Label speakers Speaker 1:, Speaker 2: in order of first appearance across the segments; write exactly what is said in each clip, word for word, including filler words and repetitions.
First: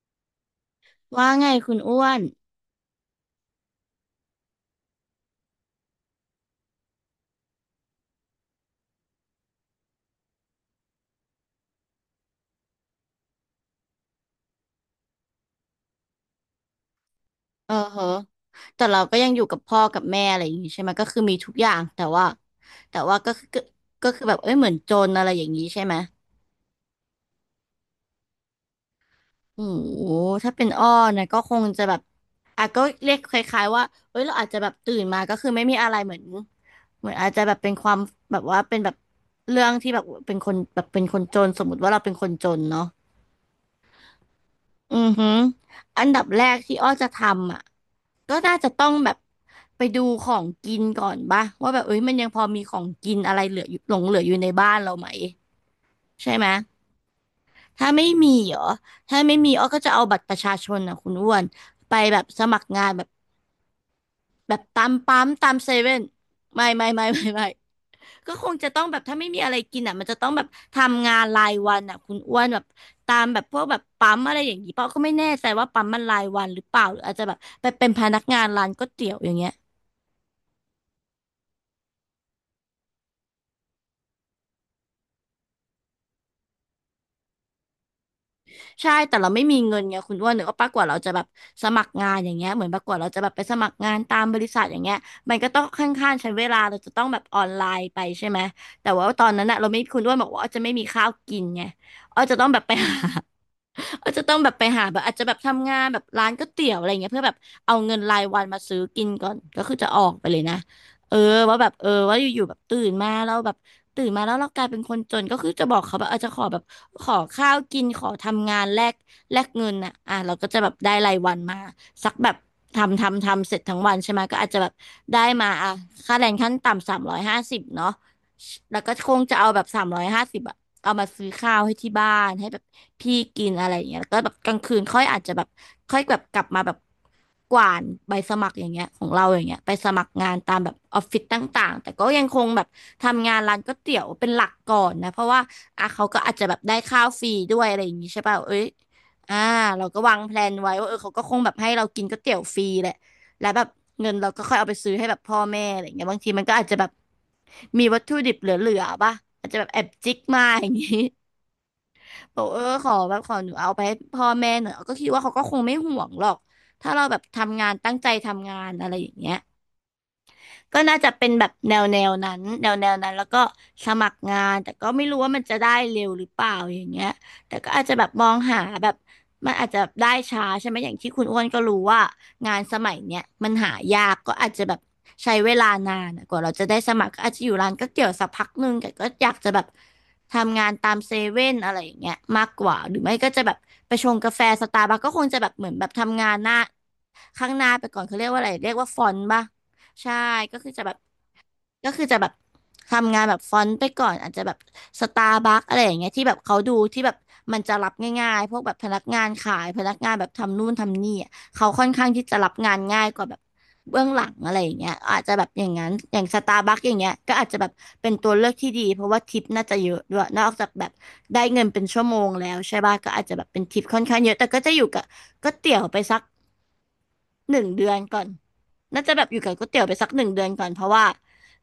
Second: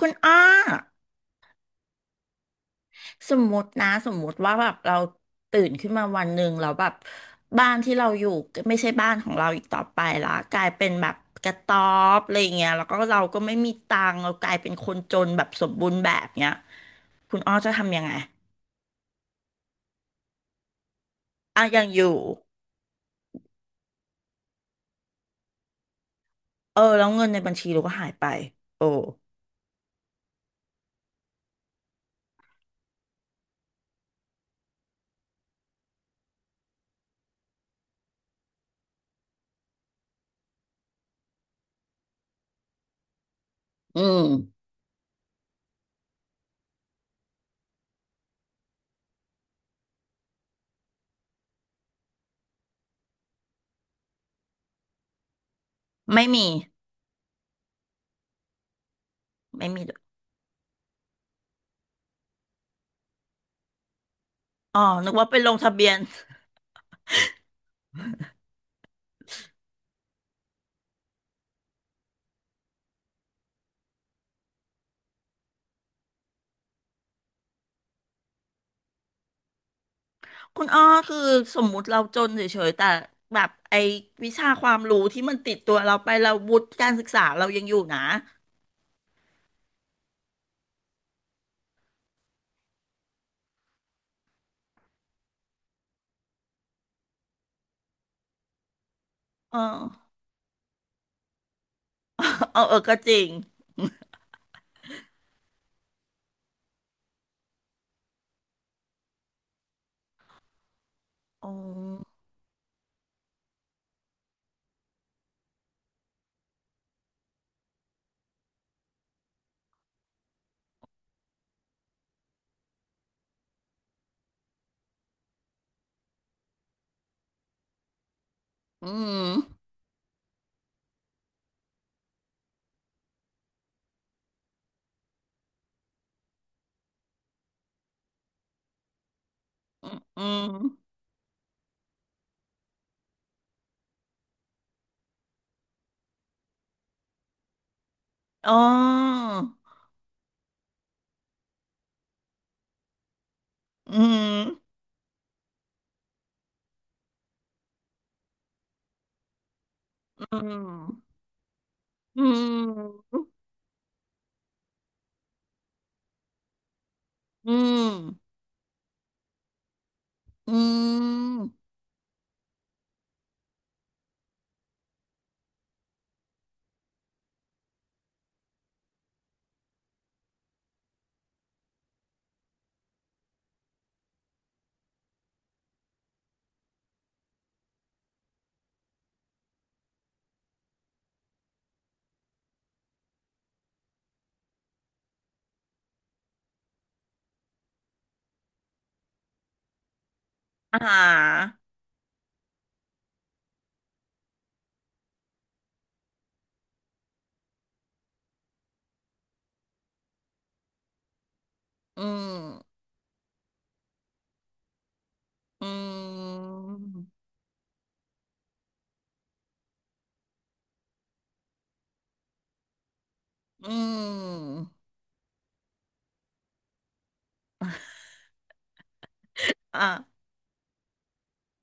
Speaker 1: คุณอ้อ
Speaker 2: ว่าไงคุณอ้วน
Speaker 1: สมมตินะสมมติว่าแบบเราตื่นขึ้นมาวันหนึ่งเราแล้วแบบบ้านที่เราอยู่ไม่ใช่บ้านของเราอีกต่อไปละกลายเป็นแบบกระต๊อบอะไรเงี้ยแล้วก็เราก็ไม่มีตังค์เรากลายเป็นคนจนแบบสมบูรณ์แบบเนี้ยคุณอ้อ
Speaker 2: เอ
Speaker 1: จะ
Speaker 2: อเห
Speaker 1: ทำยัง
Speaker 2: อะ
Speaker 1: ไง
Speaker 2: แต่เราก็ยังอยู่กับพ่อกับแม่อะไรอย่างงี้ใช่ไหมก็คือมีทุก
Speaker 1: อ่ะ
Speaker 2: อย่าง
Speaker 1: ยังอ
Speaker 2: แต่
Speaker 1: ยู่
Speaker 2: ว่าแต่ว่าก็คือก็ก็คือแบบเอ้ยเหมือนจนอะไรอย่างนี้ใช่ไหม
Speaker 1: เออแล้วเงินในบัญชีเราก็หายไปโอ้
Speaker 2: โอ้โหถ้าเป็นอ้อนะก็คงจะแบบอ่ะก็เรียกคล้ายๆว่าเอ้ยเราอาจจะแบบตื่นมาก็คือไม่มีอะไรเหมือนเหมือนอาจจะแบบเป็นความแบบว่าเป็นแบบเรื่องที่แบบเป็นคนแบบเป็นคนจนสมมติว่าเราเป็นคนจนเนาะ
Speaker 1: อืม
Speaker 2: อือหืออันดับแรกที่อ้อจะทำอ่ะก็น่าจะต้องแบบไปดูของกินก่อนป่ะว่าแบบเอ้ยมันยังพอมีของกินอะไรเหลืออยู่หลงเหลืออยู่ในบ้านเราไหม
Speaker 1: ไม่
Speaker 2: ใช่ไห
Speaker 1: มี
Speaker 2: มถ้าไม่มีเหรอถ้าไม่มีอ้อ
Speaker 1: ไม่
Speaker 2: ก็
Speaker 1: มี
Speaker 2: จะ
Speaker 1: ด้วย
Speaker 2: เอาบัตรประชาชนอ่ะคุณอ้วนไปแบบสมัครงานแบบแบบ
Speaker 1: อ๋อ
Speaker 2: ตาม
Speaker 1: นึก
Speaker 2: ปั๊
Speaker 1: ว่า
Speaker 2: ม
Speaker 1: ไป
Speaker 2: ตา
Speaker 1: ล
Speaker 2: ม
Speaker 1: ง
Speaker 2: เซ
Speaker 1: ทะเบีย
Speaker 2: เว่
Speaker 1: น
Speaker 2: นไม่ไม่ไม่ไม่ไม่ ก็คงจะต้องแบบถ้าไม่มีอะไรกินอ่ะมันจะต้องแบบทำงานรายวันอ่ะคุณอ้วนแบบตามแบบพวกแบบปั๊มอะไรอย่างนี้เปล่าก็ไม่แน่ใจว่าปั๊มมันรายวันหรือเปล่าหรืออาจจะแบบไปเป็นพนักงานร้านก๋วยเตี๋ยวอย่างเงี้ย
Speaker 1: คุณอ้อคือสมมุติเราจนเฉยๆแต่แบบไอ้วิชาความรู้ที่มันติดตัวเราไปเราวุฒิการศึกษาเรายังอยู่นะ
Speaker 2: ใช่ แต่เราไม่มีเงินไงคุณอ้วนหรือว่าปะกว่าเราจะแบบสมัครงานอย่างเงี้ยเหมือนปะกว่าเราจะแบบไปสมัครงานตามบริษัทอย่างเงี้ยมันก็ต้องค่อนข้างใช้เวลาเราจะต้องแบบออนไลน์ไปใช่ไหมแต่ว่าตอนนั้น
Speaker 1: เอ
Speaker 2: อะเราไม่คุณอ้ว
Speaker 1: อ
Speaker 2: นบอกว่าอ้อจะไม่มีข้าวกินไงอ้อจะต้อง แบ
Speaker 1: เออ
Speaker 2: บไป
Speaker 1: เออ
Speaker 2: หา
Speaker 1: ก็จริง
Speaker 2: อ้อจะต้องแบบไปหาแบบอาจจะแบบทำงานแบบร้านก๋วยเตี๋ยวอะไรเงี้ยเพื่อแบบเอาเงินรายวันมาซื้อกินก่อนก็คือจะออกไปเลยนะเออ
Speaker 1: อ๋อ
Speaker 2: ว่าแบบเออว่าอยู่ๆแบบตื่นมาแล้วแบบ ตื่นมาแล้วเรากลายเป็นคนจนก็คือจะบอกเขาแบบอาจจะขอแบบขอข้าวกินขอทำงานแลกแลกเงินอ่ะอ่ะเราก็จะแบบได้รายวันมาสักแบบทำทำทำเสร็จทั้งวันใช่ไหมก็อาจจะแบบได้มาอ่ะค่าแรงขั้นต่ำสามร้อยห้าสิบเนาะแล้ว
Speaker 1: อื
Speaker 2: ก็คงจะเอาแบ
Speaker 1: ม
Speaker 2: บสามร้อยห้าสิบอ่ะเอามาซื้อข้าวให้ที่บ้านให้แบบ พี่กินอะไรอย่างเงี้ยแล้วก็แบบกลางคืนค่อยอาจจะแบบค่อยแบบกลับมาแบบกวาดใบสมัครอย่างเงี้ยของเราอย่างเงี้ยไปส
Speaker 1: อืม
Speaker 2: มัคร
Speaker 1: อื
Speaker 2: งาน
Speaker 1: ม
Speaker 2: ตามแบบออฟฟิศต่างๆแต่ก็ยังคงแบบทำงานร้านก๋วยเตี๋ยวเป็นหลักก่อนนะเพราะว่าอ่ะเขาก็อาจจะแบบได้ข้าวฟรีด้วยอะไรอย่างงี้ใช่ป่ะ
Speaker 1: อ๋อ
Speaker 2: เอ้ยอ่าเราก็วางแพลนไว้ว่าเออเขาก็คงแบบให้เรากินก๋วยเตี๋ยวฟรีแหละแล้วแบบ
Speaker 1: อื
Speaker 2: เงิน
Speaker 1: ม
Speaker 2: เราก็ค่อยเอาไปซื้อให้แบบพ่อแม่อะไรอย่างเงี้ยบางทีมันก็อาจจะแบบมีวัตถุดิบเหลือๆป่ะอาจจะแบบแอบจิก
Speaker 1: อื
Speaker 2: มาอ
Speaker 1: ม
Speaker 2: ย่างงี้
Speaker 1: อื
Speaker 2: บอกเออขอ
Speaker 1: ม
Speaker 2: แบบขอหนูเอาไปให้พ่อแม่หน่อยก็คิดว่าเขาก็คงไม่ห่วงหรอกถ้าเราแบบ
Speaker 1: อื
Speaker 2: ทำงาน
Speaker 1: ม
Speaker 2: ตั้งใจทำงานอะไรอย่างเงี้ย
Speaker 1: อื
Speaker 2: ก็น่าจะเป็นแบบ
Speaker 1: ม
Speaker 2: แนวแนวนั้นแนวแนวนั้นแล้วก็สมัครงานแต่ก็ไม่รู้ว่ามันจะได้เร็วหรือเปล่าอย่างเงี้ยแต่ก็อาจจะแบบมองหาแบบมันอาจจะได้ช้าใช่ไหมอย่างที่คุณอ้วนก็รู้ว่างานสมัยเนี้ยมันหายากก็อาจจะแบบใช้เวลานานอะกว่าเราจะได้สมัครก็อาจจะอยู่ร้านก๋วยเตี๋ยวสักพักหนึ่งแต่ก็อยากจะแบบทำงานตามเซเว่นอะไรอย่างเงี้ยมากกว่าหรือไม่ก็จะแบบไปชงกาแฟสตาร์บัคก็คงจะแบบเหมือนแบบทำงานหน้าข้างหน้าไปก่อนเขาเรียกว่าอะไรเรียกว่าฟอนต์ป่ะ ใช่ก็คือ
Speaker 1: อ่
Speaker 2: จะแบบ
Speaker 1: า
Speaker 2: ก็คือจะแบบทำงานแบบฟอนต์ไปก่อนอาจจะแบบสตาร์บัคอะไรอย่างเงี้ยที่แบบเขาดูที่แบบมันจะรับง่ายๆพวกแบบพนักงานขายพนักงานแบบทำนู่นทำนี่อะเขาค่อน
Speaker 1: อื
Speaker 2: ข้างที่จะรับงา
Speaker 1: ม
Speaker 2: นง่ายกว่าแบบเบื้องหลังอะไรอย่างเงี้ยอาจจะแบบอย่า
Speaker 1: อื
Speaker 2: งนั้นอย่างสตา
Speaker 1: ม
Speaker 2: ร์บัคอย่างเงี้ยก็อาจจะแบบเป็นตัวเลือกที่ดีเพราะว่าทิปน่าจะเยอะด้วยนอกจากแบบได้เงินเป็นชั่วโมงแล้วใช่ป่ะก็อาจจะแบบเป็น
Speaker 1: อื
Speaker 2: ทิปค่อนข้างเยอะแต่ก็
Speaker 1: ม
Speaker 2: จะอยู่กับก๋วยเตี๋ยวไปสัก หนึ่งเดือนก่อนน่าจะแบบอยู่กับก๋วยเตี๋ยวไปสักห
Speaker 1: อ่า
Speaker 2: นึ่งเดือนก่อนเพราะว่า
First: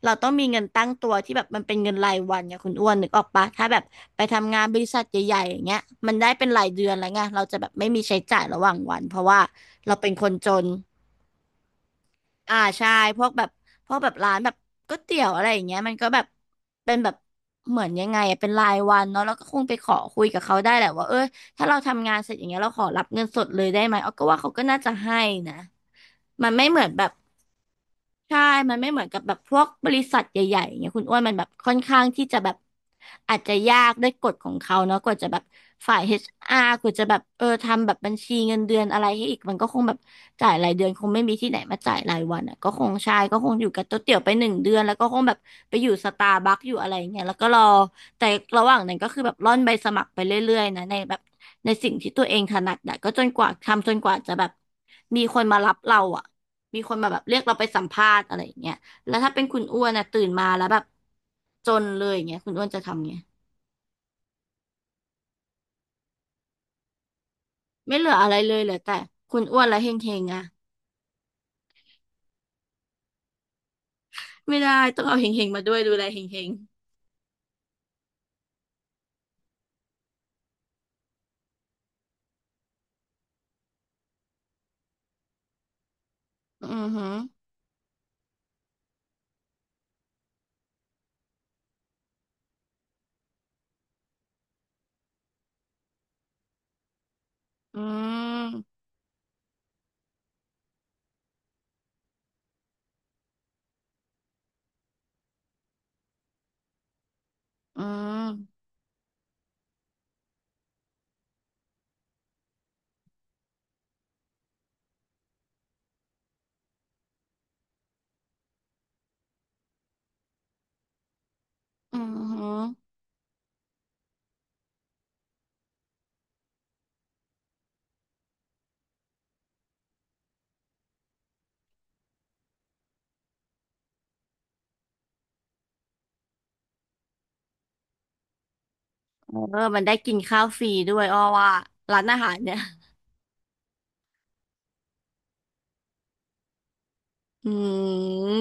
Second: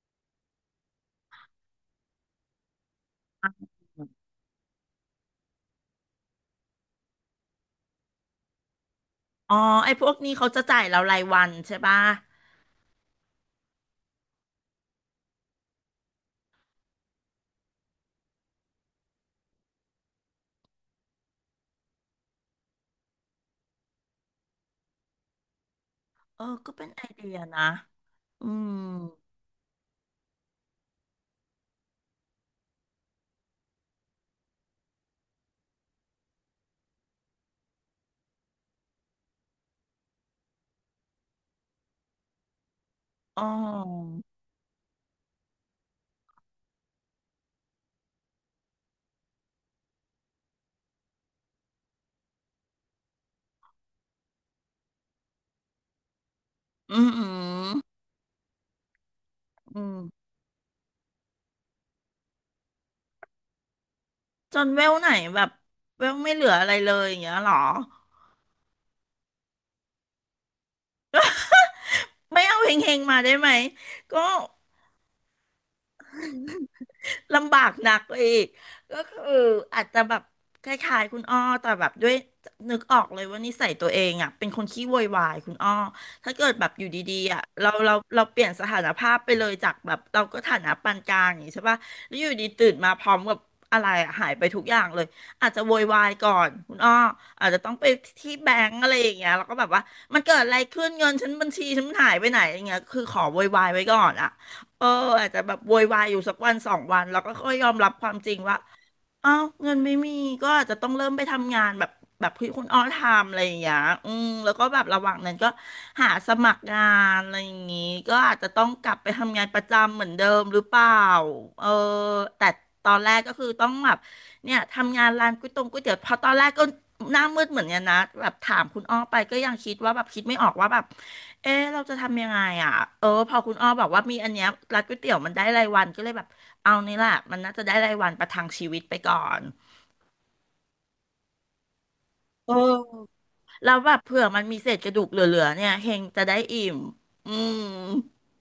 Speaker 2: เราต้องมีเงินตั้งตัวที่แบบมันเป็นเงินรายวันไงคุณอ้วนนึกออกปะถ้าแบบไปทำงานบริษัทใหญ่ๆอย่างเงี้ยมันได้เป็นรายเดือนแล้วไงเราจะแบบไม่มีใช้จ่ายระหว่างวันเพราะว่า
Speaker 1: อ๋อไอ้
Speaker 2: เรา
Speaker 1: พ
Speaker 2: เป็
Speaker 1: ว
Speaker 2: น
Speaker 1: ก
Speaker 2: คน
Speaker 1: นี้
Speaker 2: จ
Speaker 1: เขาจะ
Speaker 2: น
Speaker 1: จ่ายเรารายวันใช่ป่ะ
Speaker 2: อ่าใช่พวกแบบพวกแบบร้านแบบก๋วยเตี๋ยวอะไรอย่างเงี้ยมันก็แบบเป็นแบบเหมือนยังไงอะเป็นรายวันเนาะแล้วก็คงไปขอคุยกับเขาได้แหละว่าเออ ถ้าเราทำงานเสร็จอย่างเงี้ยเราขอรับเงินสดเลยได้ไหมออกก็ว่าเขาก็น่าจะให้นะ
Speaker 1: เออ
Speaker 2: มันไม่
Speaker 1: ก็
Speaker 2: เหมือ
Speaker 1: เป็
Speaker 2: น
Speaker 1: น
Speaker 2: แบ
Speaker 1: ไอ
Speaker 2: บ
Speaker 1: เดียนะ
Speaker 2: ใช่
Speaker 1: อืม
Speaker 2: มันไม่เหมือนกับแบบพวกบริษัทใหญ่ๆอย่างเงี้ยคุณอ้วนมันแบบค่อนข้างที่จะแบบอาจจะยากด้วยกฎของเขาเนาะกว่าจะแบบฝ่าย เอช อาร์ กว่าจะแบบเออทำแบบบัญชีเงินเดือนอะไรให้อีกมันก็คงแบบจ่ายรายเดือนคงไม่มีที่ไหนมาจ่ายรายวันอ่ะก็คงใช่ก็
Speaker 1: อ๋
Speaker 2: คงอยู่กับโต๊ะเตี๋
Speaker 1: อ
Speaker 2: ยวไปหนึ่งเดือนแล้วก็คงแบบไปอยู่สตาร์บัคอยู่อะไรอย่างเงี้ยแล้วก็รอแต่ระหว่างนั้นก็คือแบบร่อนใบสมัครไปเรื่อยๆนะในแบบ ในสิ่งที่ตัวเองถนัดอะก็จนกว่าทำจนกว่าจะแบบมีคนมารับเราอะมีคน
Speaker 1: อื
Speaker 2: มา
Speaker 1: ม
Speaker 2: แบบ
Speaker 1: อื
Speaker 2: เรียกเราไป
Speaker 1: ม
Speaker 2: สัมภาษณ์อะไรอย่างเงี้ยแล้วถ้าเป็นคุณ
Speaker 1: อื
Speaker 2: อ้วนอะตื่
Speaker 1: ม
Speaker 2: นมาแล้วแบบจนเลยอย่างเงี้ยคุณอ้วนจะทำไง
Speaker 1: จนเวลไหนแบบเวลไม่เหลืออะไรเลยอย่างเงี้ยเหรอ
Speaker 2: ไม่เหลืออะไรเลยเหลือแต่คุณอ้วนและเฮงเฮงอะ
Speaker 1: ไม่เอาเฮงๆมาได้ไหมก็
Speaker 2: ไม่ได้ต้องเอาเฮงเฮงมาด้วยดูแลเฮงเฮง
Speaker 1: ลำบากหนักอีกก็คืออาจจะแบบคล้ายๆคุณอ้อแต่แบบด้วยนึกออกเลยว่านิสัยตัวเองอ่ะเป็นคนขี้โวยวายคุณอ้อถ้าเกิดแบ
Speaker 2: อื
Speaker 1: บอ
Speaker 2: อ
Speaker 1: ยู่
Speaker 2: หือ
Speaker 1: ดีๆอ่ะเราเราเราเปลี่ยนสถานภาพไปเลยจากแบบเราก็ฐานะปานกลางอย่างนี้ใช่ป่ะแล้วอยู่ดีตื่นมาพร้อมกับอะไรอะหายไปทุกอย่างเลยอาจจะโวยวายก่อนคุณอ้ออาจจะต้อง
Speaker 2: อื
Speaker 1: ไปที่
Speaker 2: ม
Speaker 1: แบงก์อะไรอย่างเงี้ยแล้วก็แบบว่ามันเกิดอะไรขึ้นเงินฉันบัญชีฉันมันหายไปไหนอย่างเงี้ยคือขอโวยวายไว้ก่อนอ่ะ เอออาจจะแบบโวยวายอยู่สักวันสองวันแล้วก็ค่อยยอม
Speaker 2: อื
Speaker 1: รับความจริงว่า
Speaker 2: ม
Speaker 1: อ้าวเงินไม่มีก็อาจจะต้องเริ่มไปทำงานแบบแบบที่คุณอ้อทำอะไรอย่างเงี้ยอืมแล้วก็แบบระหว่างนั้นก็หาสมัครงานอะไรอย่างงี้ก็อาจจะต้องกลับไปทำงานประจำเหมือนเดิมหรือเปล่าเออ
Speaker 2: อือหื
Speaker 1: แต่
Speaker 2: อ
Speaker 1: ตอนแรกก็คือต้องแบบเนี่ยทำงานร้านก๋วยตงก๋วยเตี๋ยวพอตอนแรกก็หน้ามืดเหมือนกันนะแบบถามคุณอ้อไปก็ยังคิดว่าแบบคิดไม่ออกว่าแบบเออเราจะทำยังไงอ่ะเออพอคุณอ้อบอกว่ามีอันเนี้ยร้านก๋วยเตี๋ยวมันได้รายวันก็เลยแบบ เอานี่แหละมันน่าจะได้รายวันประทังชีวิตไปก่อ
Speaker 2: เอ
Speaker 1: น
Speaker 2: อมันได้กินข้าวฟรีด้วยอ้อว่าร้านอาหาร
Speaker 1: เอ
Speaker 2: เนี่ย
Speaker 1: อแล้วแบบเผื่อมันมีเศษกระดูกเหลือๆเนี่ยเฮงจะได้อิ่มอื
Speaker 2: อื
Speaker 1: ม
Speaker 2: ม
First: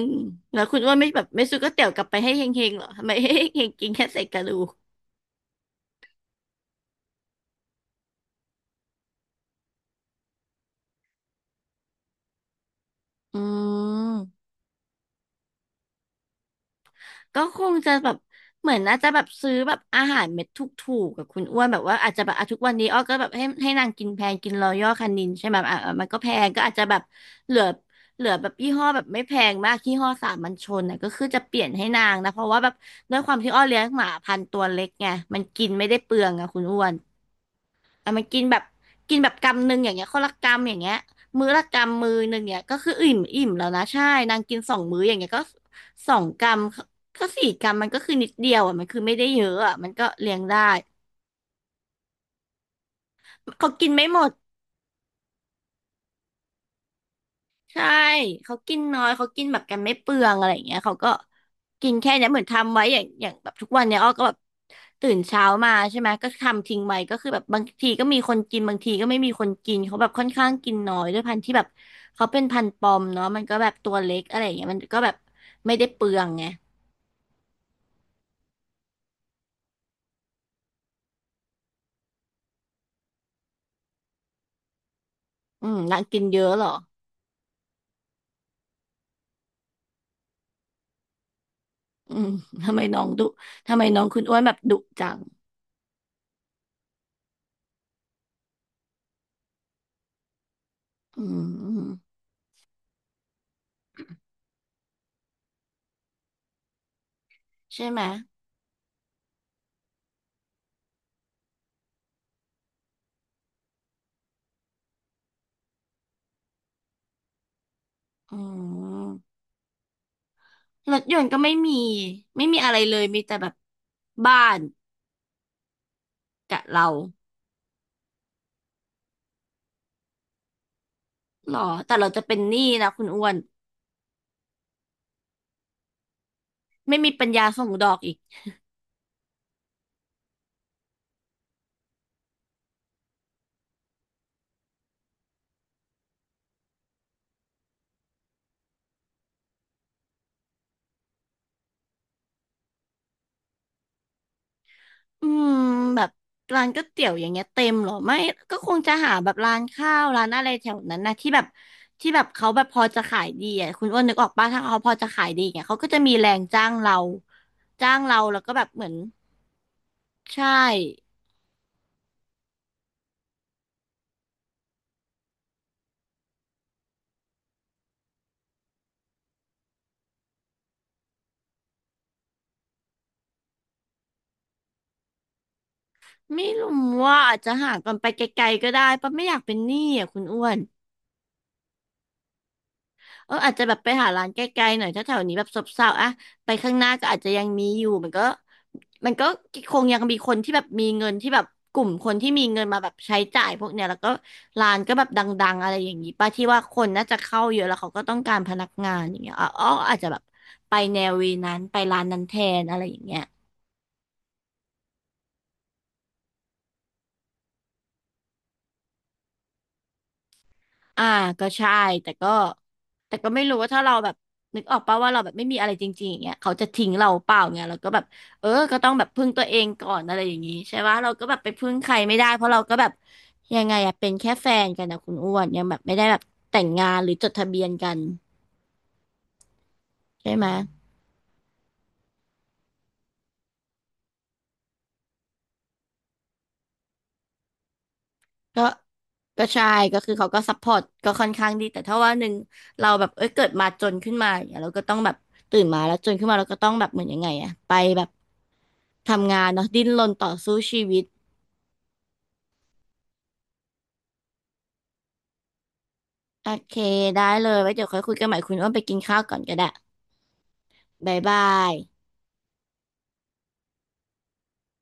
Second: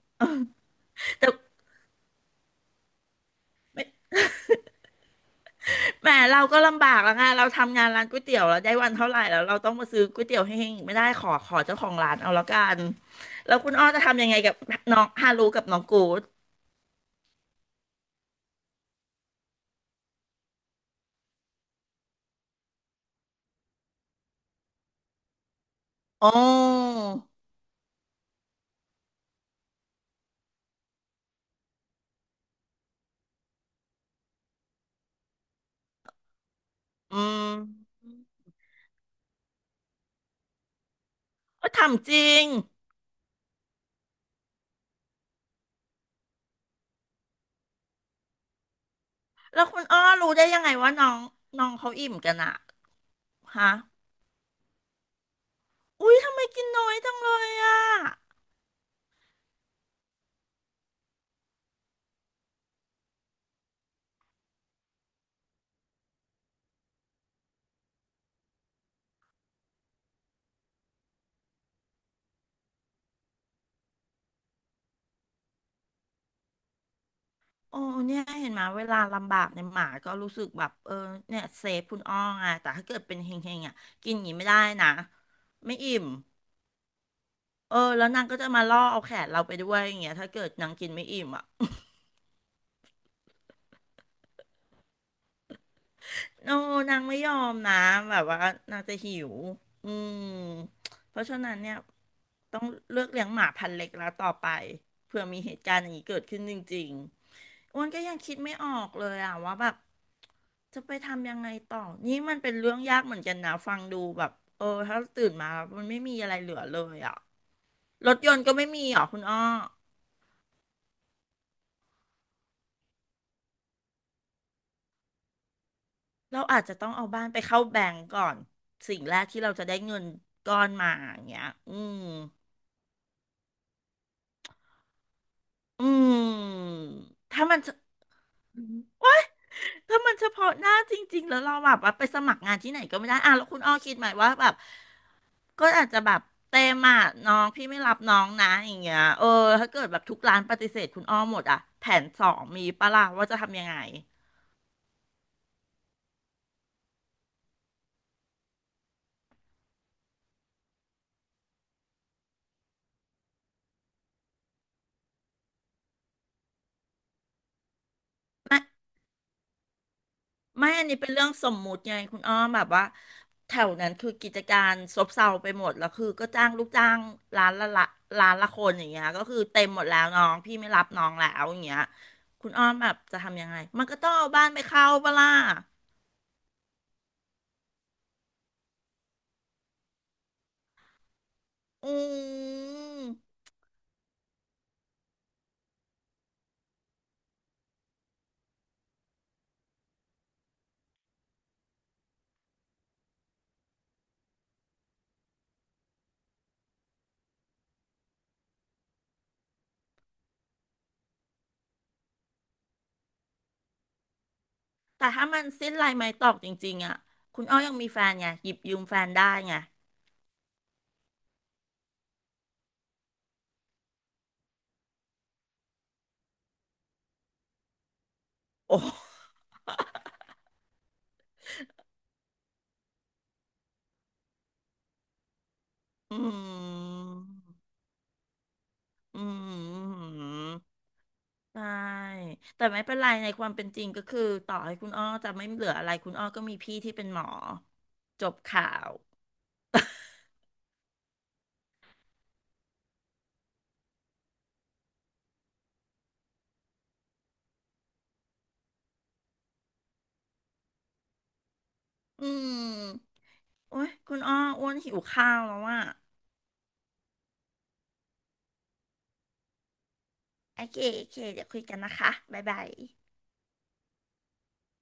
Speaker 2: แล้วคุณว่าไม่แบบ
Speaker 1: แต่
Speaker 2: ไม่ซื้อก๋วยเตี๋ยวกลับไปให้เฮงๆเหรอทำไมให้เฮงๆกินแค่เศษกระดูก
Speaker 1: แหมเราก็ลำบากแล้วไงเราทำงานร้านก๋วยเตี๋ยวแล้วได้วันเท่าไหร่แล้วเราต้องมาซื้อก๋วยเตี๋ยวให้เฮงอีกไม่ได้ขอขอเจ้าของร้านเอาแล้วกัน
Speaker 2: อื
Speaker 1: แล้วคุณอ้อจะทำยังไง
Speaker 2: ม
Speaker 1: กับน้องฮารุกับน้องกูด
Speaker 2: ก็คงจะแบบเหมือนน่าจะแบบซื้อแบบอาหารเม็ดถูกๆกับคุณอ้วนแบบว่าอาจจะแบบอ่ะทุกวันนี้อ้อก็แบบให้ให้นางกินแพงกินรอยัลคานินใช่ไหมอ่ะอ่ะมันก็
Speaker 1: โอ
Speaker 2: แพงก็อาจจะแบ
Speaker 1: ้
Speaker 2: บเหลือเหลือแบบยี่ห้อแบบไม่แพงมากยี่ห้อสามัญชนน่ะก็คือจะเปลี่ยนให้นางนะเพราะว่าแบบด้วยความที่อ้อเลี้ยงหมาพันธุ์ตัวเล็กไงมันกินไม่ได้เปลืองอะคุณอ้วน
Speaker 1: อืม
Speaker 2: อ่ะมันกินแบบกินแบบกำหนึ่งอย่างเงี้ยคนละกำอย่างเงี้ยมื้อละ
Speaker 1: ก็
Speaker 2: กำมื
Speaker 1: ทำจ
Speaker 2: อ
Speaker 1: ริ
Speaker 2: หนึ่ง
Speaker 1: ง
Speaker 2: เนี่ยก็คืออิ่มอิ่มแล้วนะใช่นางกินสองมื้ออย่างเงี้ยก็สองกำก็สี่กำมันก็คือนิดเดียวอ่ะมันคือไม่ได้เยอะ
Speaker 1: แล้ว
Speaker 2: อ่ะ
Speaker 1: คุณ
Speaker 2: มัน
Speaker 1: อ้อ
Speaker 2: ก็
Speaker 1: รู้
Speaker 2: เลี้ยง
Speaker 1: ได้
Speaker 2: ได้
Speaker 1: ยังไงว่าน้องน้องเขาอิ่มกันอะ
Speaker 2: เขา
Speaker 1: ฮะ
Speaker 2: กินไม่หมด
Speaker 1: อุ๊ยทำไมกินน้อยจังเลยอ่ะ
Speaker 2: ใช่ เขากินน้อย เขากินแบบกันไม่เปลืองอะไรอย่างเงี้ยเขาก็กินแค่เนี้ยเหมือนทำไว้อย่างอย่างแบบทุกวันเนี้ยอ้อก็แบบตื่นเช้ามาใช่ไหมก็ทำทิ้งไว้ก็คือแบบบางทีก็มีคนกินบางทีก็ไม่มีคนกินเขาแบบค่อนข้างกินน้อยด้วยพันธุ์ที่แบบเขาเป็นพันธุ์ปอมเนาะมันก็แบบตัวเล็กอะไรอย่างเงี้ยมันก็แบบไม่ได้เปลืองไง
Speaker 1: โอ้เนี่ยเห็นไหมเวลาลำบากในยหมาก็รู้สึกแบบเออเนี่ยเซฟคุณอ้อไงแต่ถ้าเกิดเป็นเฮงๆอ่ะกินอย่างนี้ไม่ได้นะ
Speaker 2: อื
Speaker 1: ไม่
Speaker 2: ม
Speaker 1: อิ่
Speaker 2: นาง
Speaker 1: ม
Speaker 2: กินเยอะเหรอ
Speaker 1: เออแล้วนางก็จะมาล่อเอาแขนเราไปด้วยอย่างเงี้ยถ้าเกิดนางกินไม่อิ่มอ่ะ
Speaker 2: อืมทำไมน้องดุทำไมน้องคุณอ้วนแบบดุจัง
Speaker 1: โอ้นางไม่ยอมนะแบบว่านางจะหิวอืมเพ
Speaker 2: อื
Speaker 1: ราะฉะนั้นเนี่ย
Speaker 2: ม
Speaker 1: ต้องเลือกเลี้ยงหมาพันธุ์เล็กแล้วต่อไปเผื่อมีเหตุการณ์อย่างนี้เกิดขึ้นจริงๆอ้ว
Speaker 2: ใช่
Speaker 1: น
Speaker 2: ไห
Speaker 1: ก็
Speaker 2: ม
Speaker 1: ยังคิดไม่ออกเลยอ่ะว่าแบบ จะไปทำยังไงต่อ นี่มันเป็นเรื่องยากเหมือนกันนะฟังดูแบบเออ ถ้าตื่นมาแล้วมันไม่มีอะไรเหลือเลยอ่ะรถย
Speaker 2: อื
Speaker 1: นต์ก็ไม่มีเหรอคุณอ้อ
Speaker 2: ม รถยนต์ก็ไม่มีไม่มีอะไรเลยมีแต่แบบบ้าน
Speaker 1: เรา
Speaker 2: กั
Speaker 1: อา
Speaker 2: บ
Speaker 1: จจะต้
Speaker 2: เรา
Speaker 1: องเอาบ้านไปเข้าแบงก์ก่อน สิ่งแรกที่เราจะได้เงินก้อนมาอย่างเงี้ย
Speaker 2: หรอ
Speaker 1: อื
Speaker 2: แต่
Speaker 1: ม
Speaker 2: เราจะเป็นหนี้นะคุณอ้วน
Speaker 1: อืม
Speaker 2: ไม่มีปัญ
Speaker 1: ถ้า
Speaker 2: ญา
Speaker 1: มัน
Speaker 2: ส่ง
Speaker 1: เฉ
Speaker 2: ดอกอีก
Speaker 1: ถ้ามันเฉพาะหน้าจริงๆแล้วเราแบบว่าไปสมัครงานที่ไหนก็ไม่ได้อ่ะแล้วคุณอ้อคิดไหมว่าแบบ ก็อาจจะแบบเต็มอ่ะน้องพี่ไม่รับน้องนะอย่างเงี้ยเออถ้าเกิดแบบทุกร้านปฏิเสธคุณอ้อมหมดอ่ะแผนสองมีปะล่ะว่าจะทำยังไง
Speaker 2: อืมแบบร้านก๋วยเตี๋ยวอย่างเงี้ยเต็มหรอไม่ก็คงจะหาแบบร้านข้าวร้านอะไรแถวนั้นนะที่แบบที่แบบเขาแบบพอจะขายดีอ่ะคุณอ้วนนึกออกป่ะถ้าเขาพอจะขายดีอย่างเงี้ยเขาก็จะมีแรงจ้างเราจ้างเราแล้วก็แบบเหมือนใช
Speaker 1: ไม่อันนี้เป็
Speaker 2: ่
Speaker 1: นเรื่องสมมุติไงคุณอ้อมแบบว่าแถวนั้นคือกิจการซบเซาไปหมดแล้วคือก็จ้างลูกจ้างร้านละละร้านละคนอย่างเงี้ยก็คือเต็มหมดแล้วน้องพี่ไม่รับน้องแล้วอย่างเงี้ยคุณอ้อมแบบจะทำยังไงมันก็ต้องเอาบ้านไปเข้าปะล่ะ
Speaker 2: ไม่รู้ว่าอาจจะหาก่อนไปไกลๆก็ได้ปะไม่อยากเป็นหนี้อ่ะคุณอ้วน
Speaker 1: อืม
Speaker 2: เอออาจจะแบบไปหาร้านใกล้ๆหน่อยถ้าแถวนี้แบบซบเซาอะไปข้างหน้าก็อาจจะยังมีอยู่มันก็มันก็คงยังมีคนที่แบบมีเงินที่แบบกลุ่มคนที่มีเงินมาแบบใช้จ่ายพวกเนี้ยแล้วก็ร้านก็แบบดังๆอะไรอย่างนี้ป้าที่ว่าคนน่าจะเข้าเยอะแล้วเขาก็ต้องการพนักงานอย่างเงี้ยอ๋ออาจจะแบบไปแนววีนั้นไปร้านนั้นแทนอะไรอย่างเงี้ย
Speaker 1: แต่ถ้ามันสิ้นลายไม้ตอกจริงๆอ่ะคุณอ้อยังมีแฟนไงหยิบยืมแฟนได้ไง
Speaker 2: อ่าก็ใช่แต่ก็แต่ก็ไม่รู้ว่าถ้าเราแบบนึกออกป่าว่าเราแบบไม่มีอะไรจริงๆอย่างเงี้ยเขาจะทิ้งเราเปล่าเงี้ยเราก็แบบเออก็
Speaker 1: โอ้
Speaker 2: ต้องแบบพึ่งตัวเองก่อนอะไรอย่างงี้ใช่ปะเราก็แบบไปพึ่งใครไม่ได้เพราะเราก็แบบยังไงอะเป็นแค่แฟนกันนะคุณอ้วนยังแบบไม่ได้แบ
Speaker 1: อื
Speaker 2: บแต่งงาน
Speaker 1: ม
Speaker 2: หรือจดทะเบียนกัน
Speaker 1: อื
Speaker 2: ใช่ไหม
Speaker 1: มใช่แต่ไม่เป็นไรในความเป็นจริงก็คือต่อให้คุณอ้อจะไม่เหลืออะไรคุณอ้อก็มีพี่ที่เป็นหมอจบ
Speaker 2: ก็
Speaker 1: ข่าว
Speaker 2: ก็ใช่ก็คือเขาก็ซัพพอร์ตก็ค่อนข้างดีแต่ถ้าว่าหนึ่งเราแบบเอ้ยเกิดมาจนขึ้นมาอย่างเงี้ยเราก็ต้องแบบตื่นมาแล้วจนขึ้นมาเราก็ต้องแบบเหมือนยังไงอะไปแบบทำงานเนาะดิ้นรนต่อสู้ชีวิต
Speaker 1: อืมโอ้ยคุณอ้ออ้วนหิวข้าวแล้วอ่ะ
Speaker 2: โอเคได้เลยไว้เดี๋ยวค่อยคุยกันใหม่คุณอ้วนไปกินข้าวก่อนก็ได้
Speaker 1: โอเคโอ
Speaker 2: บ๊า
Speaker 1: เค
Speaker 2: ยบา
Speaker 1: เดี๋ยวคุย
Speaker 2: ย
Speaker 1: กันนะคะบ๊ายบาย